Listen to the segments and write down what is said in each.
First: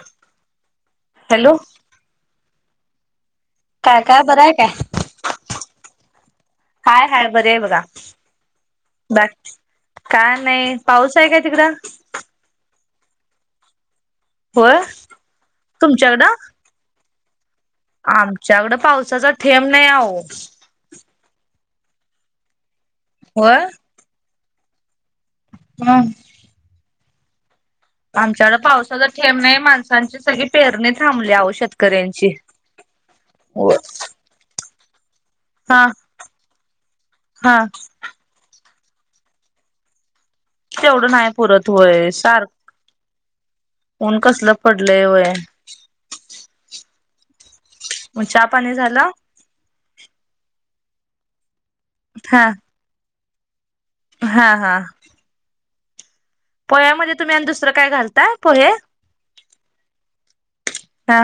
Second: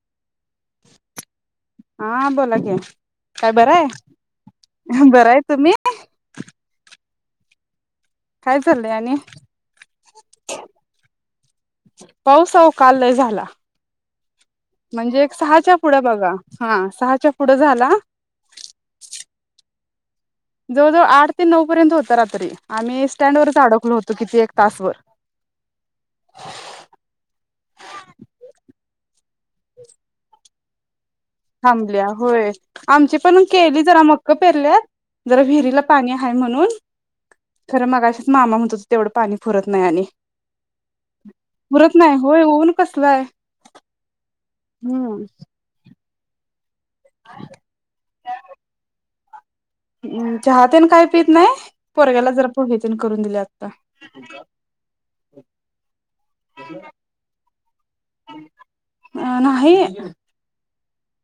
ह हा बोला की काय बरंय काय बरं आहे काय बरंय तुम्ही हाय हाय बर आहे बघा. काय चाललंय आणि बाकी का नाही पाऊस आहे का तिकड? पाऊस अहो काल झाला होय म्हणजे सहाच्या पुढे बघा, तुमच्याकडं हा सहा आमच्याकडं पावसाचा थेंब नाही आहो जवळजवळ आठ ते नऊ पर्यंत होत रात्री आम्ही स्टँड वरच अडखलो होतो किती एक तासवर हम आमच्याकड पावसाच ठेम नाही माणसांची सगळी पेरणी थांबली आहो थांबल्या शेतकऱ्यांची होय, आमची पण होय केली जरा मक्क पेरल्यात जरा विहिरीला हा पाणी आहे म्हणून हा खर मग अशत मामा म्हणत तेवढं पाणी फुरत नाही आणि तेवढं नाही पुरत फरत नाही होय सार ऊन कसलंय ऊन कसल पडलंय वय ह मग चहा पाणी झालं? म चाहतेन काही पत नाही पोरग्याला हा जरा पुढे ते करून दिले आता हा हा पोह्यामध्ये तुम्ही आणि दुसरं काय घालता पोहे अ नाही हा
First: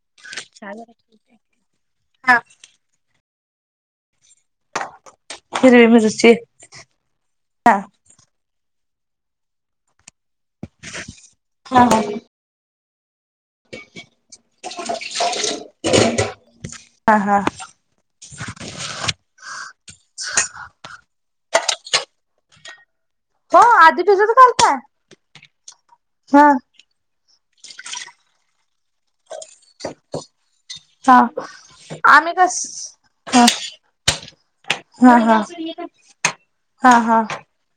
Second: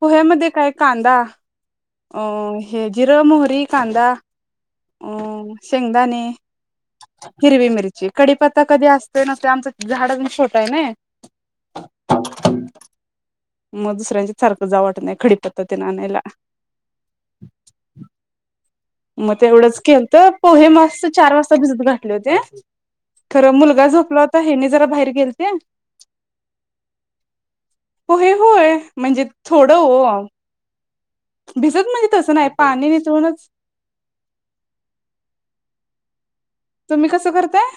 पोह्यामध्ये काय कांदा अ हे जिर मोहरी तठी कांदा अ हिरवी शेंगदाणे मिरची हिरवी हा मिरची कडीपता कधी असते नसते आमच झाड पण छोटं आहे हा ना हा मग दुसऱ्यांच्या सारखं जावट नाही खडी पद्धतीनेयला हा हा मग तेवढंच केल तर पोहे मस् चार वाजता भिजत घाठले होते हो खरं मुलगा आधी झोपला भिजत होता हेनी घालताय जरा बाहेर गेल गेलते हा हो हे होय म्हणजे थोडं हो हा आम्ही कस पाणी निथळूनच हा हा हा तुम्ही हा कसं करताय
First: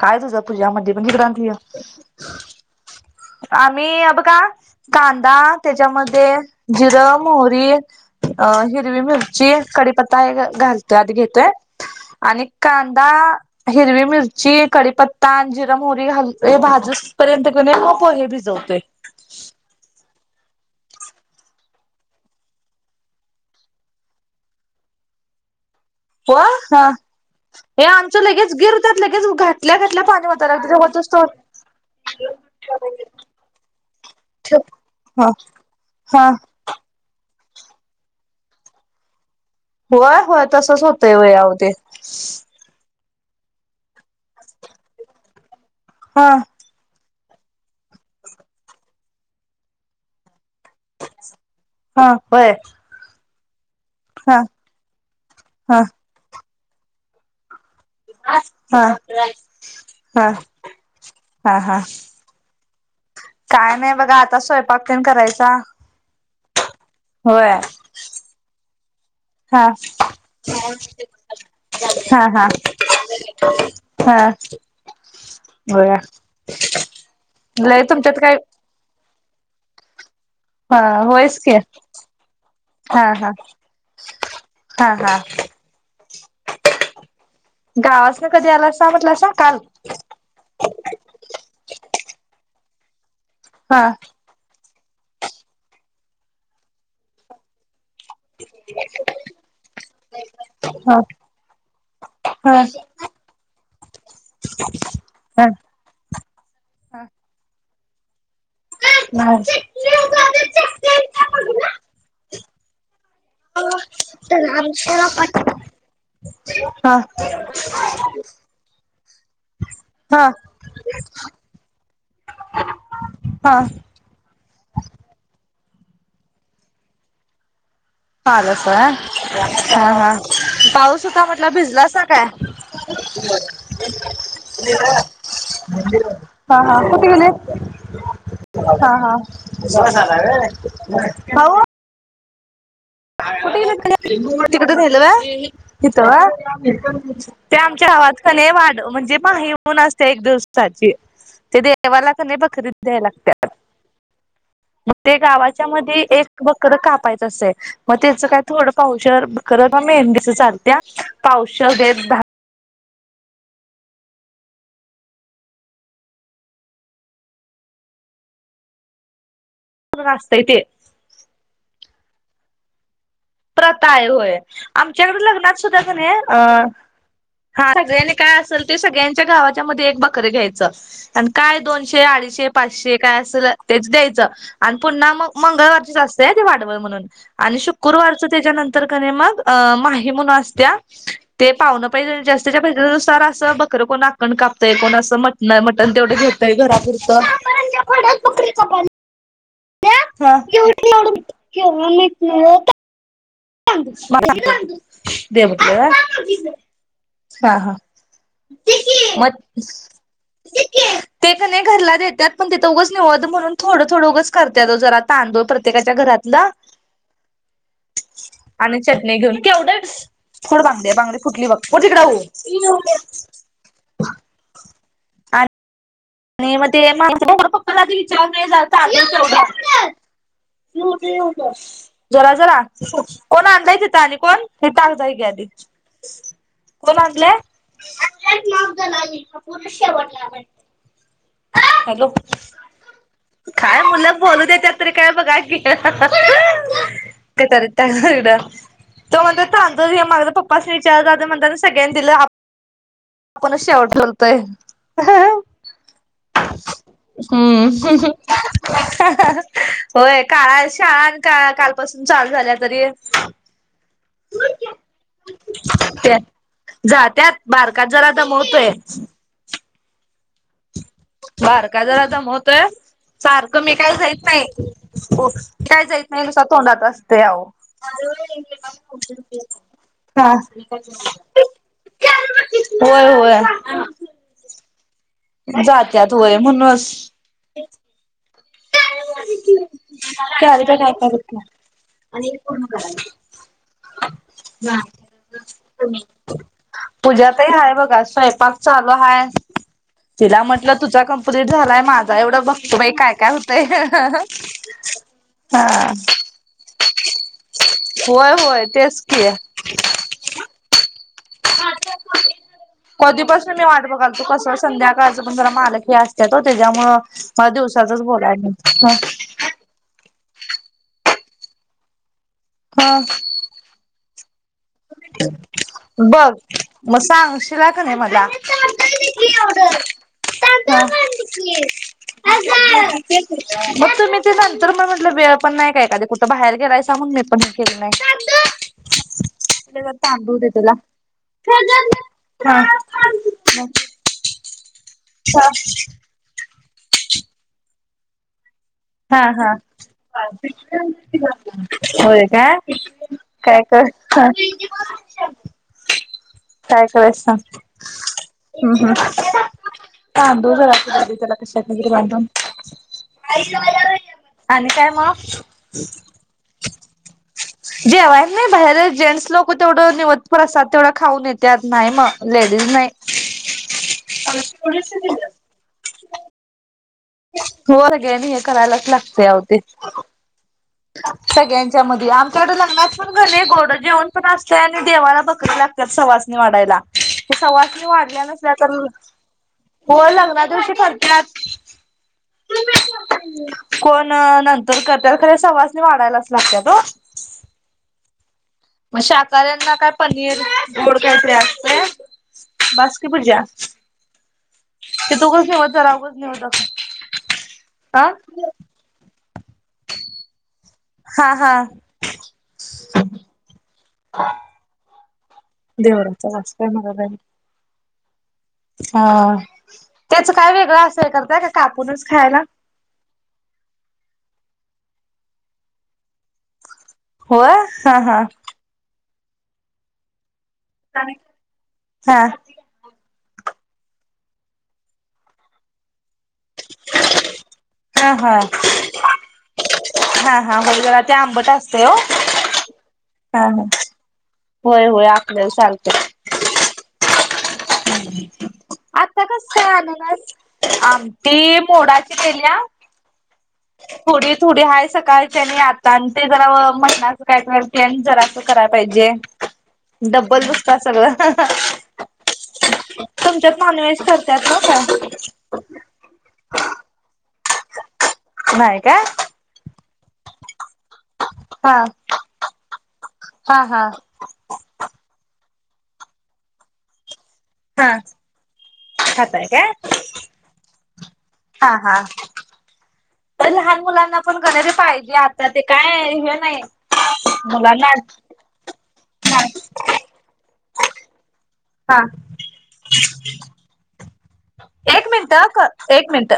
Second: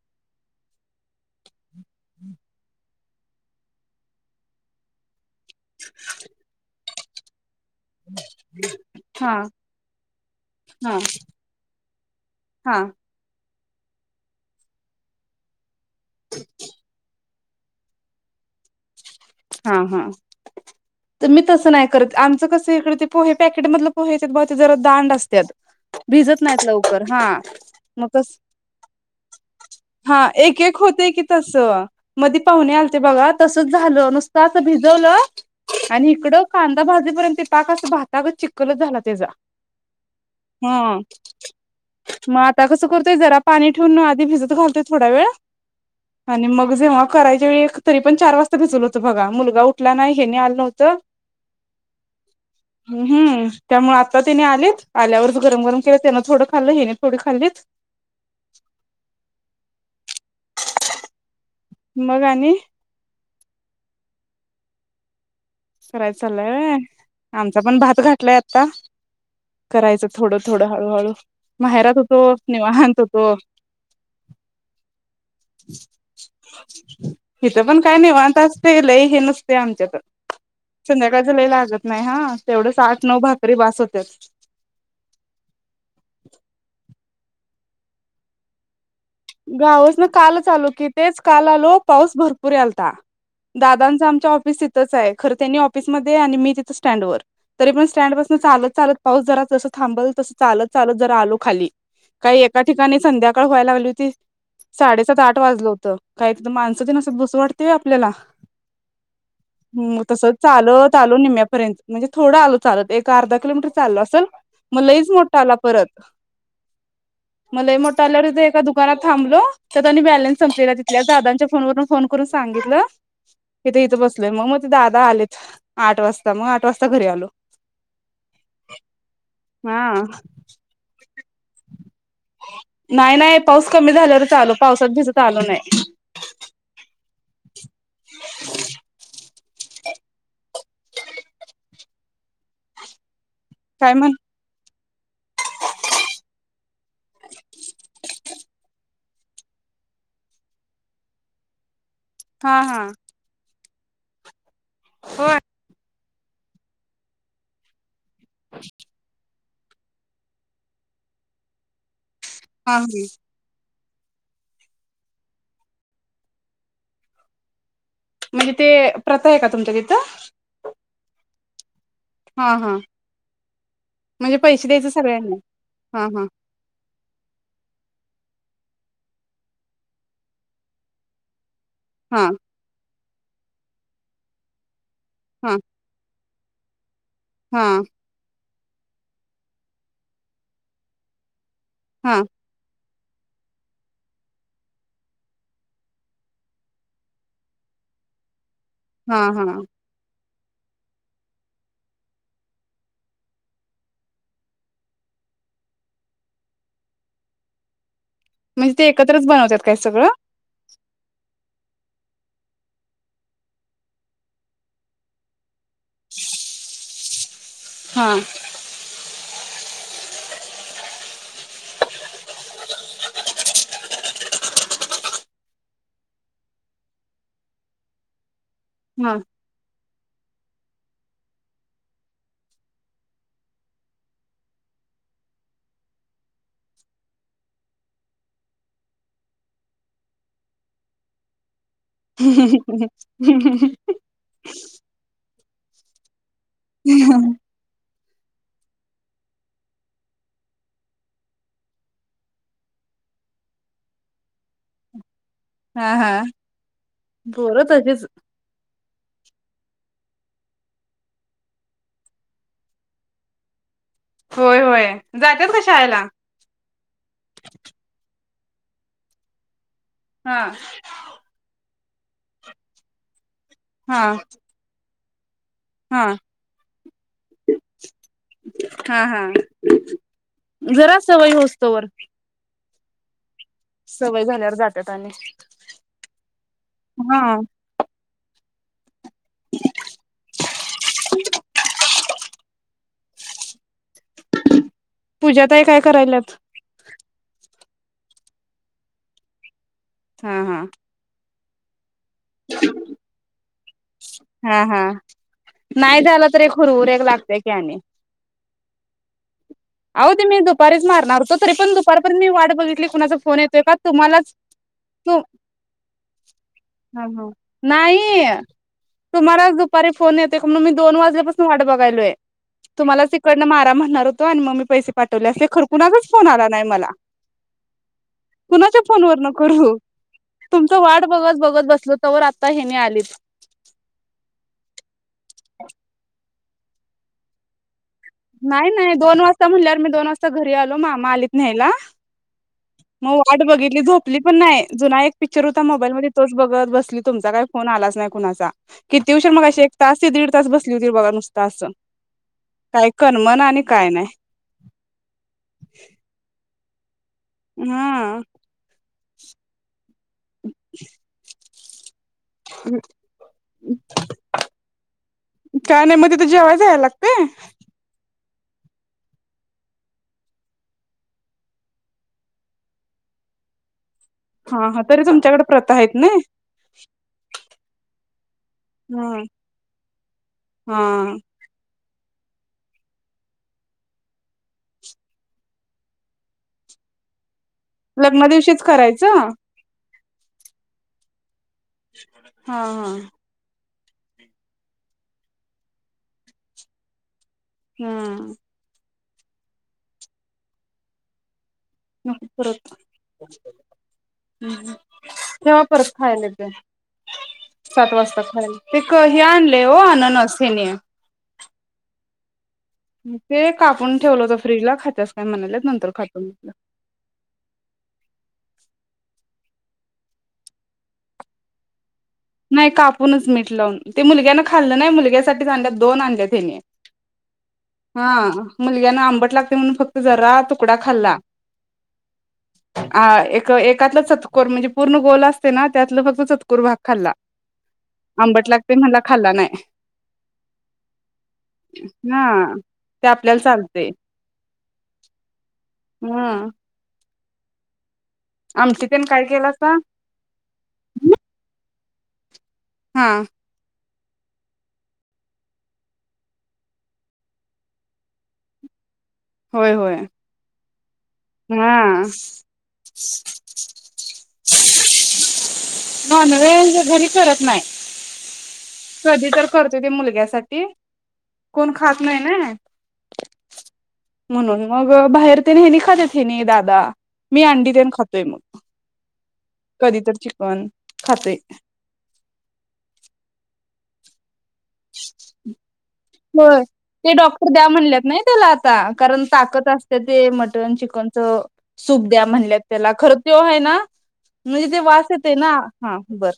काय तुझं तुझ्यामध्ये पण हिकडं आन ठेवूया आम्ही अ बघा कांदा त्याच्यामध्ये जिरं मोहरी हिरवी हा मिरची कडीपत्ता घालतोय हा त्यात घेतोय आणि हा का दा हिरवी मिरची कडीपत्ता आणि जिर मोहरी हे भाजूस पर्यंत की नय मग पोहे भिजवतोय हा हा [inaudible] तर मी तसं नाही करत आमचं कसं इकड ते पोहे पॅकेटमधलं पोहे येत्यात बघा जरा दांड असत्यात भिजत नाही लवकर हा हे म आमचं कस लगेच गिर त्यात लगेच घातल्या घातल्या पाणी हा वतायला लागतंय एकेक ते होत वतूस होतंय की तवर तस मधे पाहुणे आलते बघा तसच झालं नुसता असं भिजवल हा आणि हा इकड कांदा भाजे पर्यंत पर्यंत ते पाक असा भातागत चिखलच झाला त्याचा होय होय तसच हा होतंय व्हय अहो ते मग आता कसं करतो ते जरा पाणी ठेवून आधी भिजत घालतोय थोडया वेळ हा आणि मग जेव्हा करायच्या वेळी तरी पण चार वाजता भिजवल होत बघा मुलगा उठला नाही ह्यांनी आलं न्हवत त ह हा होय हम्म त्यामुळे आता हा त्याने आलेत आल्यावर गरम हा गरम केलं त्यानं थोडं खाल्लं हेन थोडी खाल्लीत हा हा हा हा मग आणि काय नाही बघा आता स्वयंपाक तेन करायचं करायच चाललंय व्हय होय आमचा पण भात घातलाय आता. हा करायचं थोडं थोडं हळूहळू माहेरात हा होतो हा निवांत होतो. हा. होय इथं पण लय काय तुमच्यात निवांत असतय लय हे नस. ते आमच्याकड. हा संध्याकाळच होयच लई की लागत नाही हा तेवढस हा आठ नऊ हा भाकरी बास होत्यात. हा हा गावासन कधी आलासा. म्हटलासा काल गावासन कालच आलो की तेच काल आलो पाऊस भरपूर यालता. हा दादांच आमच्या ऑफिस तिथंच आहे खर त्यांनी ऑफिसमध्ये आणि मी तिथ स्टँडवर तरी पण. स्टँड पसन चालत चालत पाऊस जरा जसं थांबल तसं चालत चालत हा जरा आलो खाली. काही हा एका ठिकाणी संध्याकाळ व्हायला लागली होती. साडेसात आठ हा वाजलं होतं काय तिथं माणसं तेन हा असतात बसू वाटतय व्हय आपल्याला. हम् तस चालत आलो निम्या पर्यंत तर म्हणजे थोडं आलो चालत एक. अर्धा किलोमीटर चाललो असल मग आमच्या लईच मोठा आला परत. हा म लई मोठा आल्यावर एका दुका दुकानात थांबलो तर त्यात आणि हा बॅलन्स संपलेला तिथल्या दादांच्या फोनवरून फोन करून सांगितल. हा इथं इथं बसलय मग मग ते दादा आलेत आठ वाजता मग आठ वाजता घरी आलो. आलासा व्हय हा हा पाऊस होता म्हटला भिजलासा काय. नाही नाही पाऊस कमी झाल्यावरच आलो पावसात भिजत आलो नाही. कुठं गेले हा हा झालाय व्हय भाऊ. कुठं गेलेत काय सगळे म्हण तिकडं. तिथ झालं व्हय इथं व्हय ते आमच्या गावात की नाही वाढ म्हणजे. ना असते एक दिवसाची ते देवाला क नाही हा बकरी हा द्या लागत्या मग ते होय गावाच्या मध्ये एक बकर कापायचं असंतय मग त्याचं काय थोडं पावशर खरं पण मेंढीच आणत्यात पावशर एक. हां ह. म्हणजे ते प्रथा आहे का तुमच्या तिथं. दहा असतय ते हा हा. प्रथाय म्हणजे होय पैसे द्यायचे आमच्याकडे सगळ्यांना लग्नात सुद्धा का हा नाही. हा काय असेल ते सगळ्यांच्या गावाच्या म एक बकरीे घ्यायचं आणि काय दोनशे हा अडीचशे पाचशे काय असल तेच द्यायचं आणि पुन्हा मग हा मंगळवारची जा असतय ते वाडवळ म्हणून आणि हा शुक्रवारच त्याच्यानंतर कने मग अ माही म्हणू असत्या. ते पावलं हा पाहिजे जास्तच्या पाहिजे. सर असं बकरर कोण आकण कापतय कोण असं मटन आहे मटन तेवढं घेतय घरापुरतं. पखे ख हा हा हाूनव्हाट नाही. देवत हा हा म्हणजे ते एकत्रच मग बनवतात काय सगळं. ते क नाही घरला देतात पण तिथं उघं निवत म्हणून थोडं थोडं उगंच करत्यात तो जरा तांदूळ प्रत्ये प्रत्येकाच्या घरातलं. हा आणि चटणी घेऊन. वढ्याथोड बांगडे बांगडे फुटली बघ को तिकड हो. ह. आणि मग ते मा पप्पाला ज विचार नाही झाल हा तर आप च जरा जरा कोण आणायचेत आणि कोण हे टाकदाय की आधी [unintelligible] कोण लालं माग पर् शेवटला [unintelligible] हॅलो काय मुलं बोलू देत्यात काय बघा की. ते तरी त्या तो म्हण तांत माझ पप्पास विचार म्हण सगळ्यांनी दिलं आपणच शेवड उरतोय. हा हा पोर हम्म. तशीच होय. काळा शाळा आणि का कालपासून चालू झाल्या तरी - - होय होय जात्यात का शाळेला त्या जा त्यात बारकाच जरा दमवतोय. हा. बारका जरा दमवतोय. सारखं मी काय हा जाईत नाही. ऊठं काय हा जायच नाही. तुसत तोंडात असतेयं अ हो. हा हा हा. जरा सवय होऊस्तोवर होय, होय. सवय झाल्यावर जातात आणि. जात्यात होय हा. सारिका का काय का बघं कि आणि एल पूर्ण करायचं. पूजाताई काय करायल्यात पूज्यातही हाय बघ. स्वयपाक चालु हाय. हा तिला हा म्हंटल तुझ कंप्टीट झालाय माझ एवढं बघतो बाई काय काय होतंय. हा हा हा. नाही झाला तर एक हुरहुर एक लागतय की आणि होय, होय. तेच कि. अयो ते मी दुपारीच मार हु त तरी पण दुपारपर्यंत मी वाट बघितली कुणाचा फोन कधीपासून येतोय मी का वाट बघाल तू तुम्हालाच कसं तू संध्याकाळचं पण जरा मालक हे असत्यात ओ - त्याच्यामुळं ह ह मला नाही दिवसाचच बोलाय तुम्हाला दुपारी फोन - - तेक मी दोन वाजल्यापासुन वाट बघायलोयं. ह तुम्हालाच तिकंड मारा म्हणणार होतो आणि मग - - पैसे पाठवले असते खरं कुणाचाच फोन बघ आला नाही मला मग सांगशीला का नाही मला. कुणाच्या फोन वरण करू. हो. [inaudible] आता हेनी आलीत मग तुम्ही ते नंतर म्ह म्हटलं वेळ - - पण नाही. काय कधी कुठं बाहेर गेलाय म्हणुन मी पण केेलं नाही. नाही, नाही. दोन वाजता म्हणल्यावर मी दोन वाजता तांदूळ दे घरी त्याला. आलो. मामा आलीत न्यायला. हा मग वाट बघितली. झोपली पण नाही. जुना एक पिक्चर होता. मोबाईल मध्ये तोच बघत बसली. तुमचा काही फोन आलाच नाही कुणाचा. किती हा, उशीर मग हा, अशी एक तास ते दीड तास बसली होती बघा नुसता असं होय काय. करमण काय आणि कर. नाही काय करायच सांग? हा ह् हम्. हां दोर ला त्याला कशाला [unintelligible] हम्. आणि काय मग काय नाही मग तिथे जेवायला जायला लागतंय? नाही बाहेर जेंट्स लोक तेवढं निवद परसाद खाऊन तेवढं खाऊन येत्यात, नाही मग लेडीज नाही. ह. [inaudible] हा हा तरी तुमच्याकडे प्रथा आहेत ना? होर गेनी हे करायलाच हा लागते अव ते. हा सगळ्यांच्या म आम आमच्याकडे लग्नात पण क नी पण घरी गोड जेवण पण असतय आणि देवाला बकरी लागतात सवासणी वाढायला. सवासणी वाढल्या लग्ना नसल्या दिवशीच तर, करायचं हा हो लग्ना दिवशी करत्यात. हा हा. कोण नंतर करत्यात, खरे सवासने वाढायलाच लागत हो. हम्म. मग शाकाऱ्यांना काय पनीर गोड कायतरी असं न पुर [unintelligible] तिथं उगाच ठेवा, निवद परत जरा उगाच खायला निवद ते. सात हा वाजता खायला ते क हे आणलेय आननस यांनी. हा हा. ते कापून ठेवलं होत, फ्रीजला खात्यास काय म्हणाले नंतर खात देवराचा म्हणलं. वास [inaudible] हा त्याच काय वेगळं असं हे करता? का कापूनच खायला नाही कापूनच. मिठ लावून ते मुलग्यान खाल्लं नाही. मुलग्यासाठीच्या दोन आणल्या त्यानी. हा मुलग्यान आंबट भूक लागली म्हणून फक्त जरा तुकडा खाल्ला. हा आ एक एकाच चतकोर म्हणजे पूर्ण गोल असते ना, त्यात फक्त चतकूर भाग खाल्ला. हा हा. आंबट लागते म्हणला खाल्ला नाही हा हा म्हणजे जरा ते आंबट असते हो ते आपल्याला हा ह. चालते होय होय आपल्याला हा चालतय. आमटी तेन काय आता कस? केलासा आननस आमती मोडाची गेल्या- हम. थोडी थोडी हाय सकाळच्या आणि आता आणि ते जरा मटणाचं काय प्लॅन जराचं करायला पाहिजे. होय होय डब्बल दुसत सगळं हा. तुमच्यात नॉनव्हेज करतात ना का नॉनव्हेज घरी करत नाही. नाही काय कधी तर करते ते मुलग्यासाठी. कोण हा खात नाही ना. हा हा म्हणून मग बाहेर तेन हेनी खातेत, हेनी दादा मी अंडी हा तेन खातोय मग. खाताय काय कधी तर चिकन खाते. पण लहान- मुलांना पण गणरी पाहिजे आता ते काय हे नाही हो. ते डॉक्टर द्या मुलांना म्हणत नाही त्याला, आता कारण ताकद असते ते. मटन चिकनच हा सूप द्या म्हणल्या त्याला, खरं तो आहे ना? म्हणजे ते वास एक मिनिट येते ना आ, हा एक बर मिनट.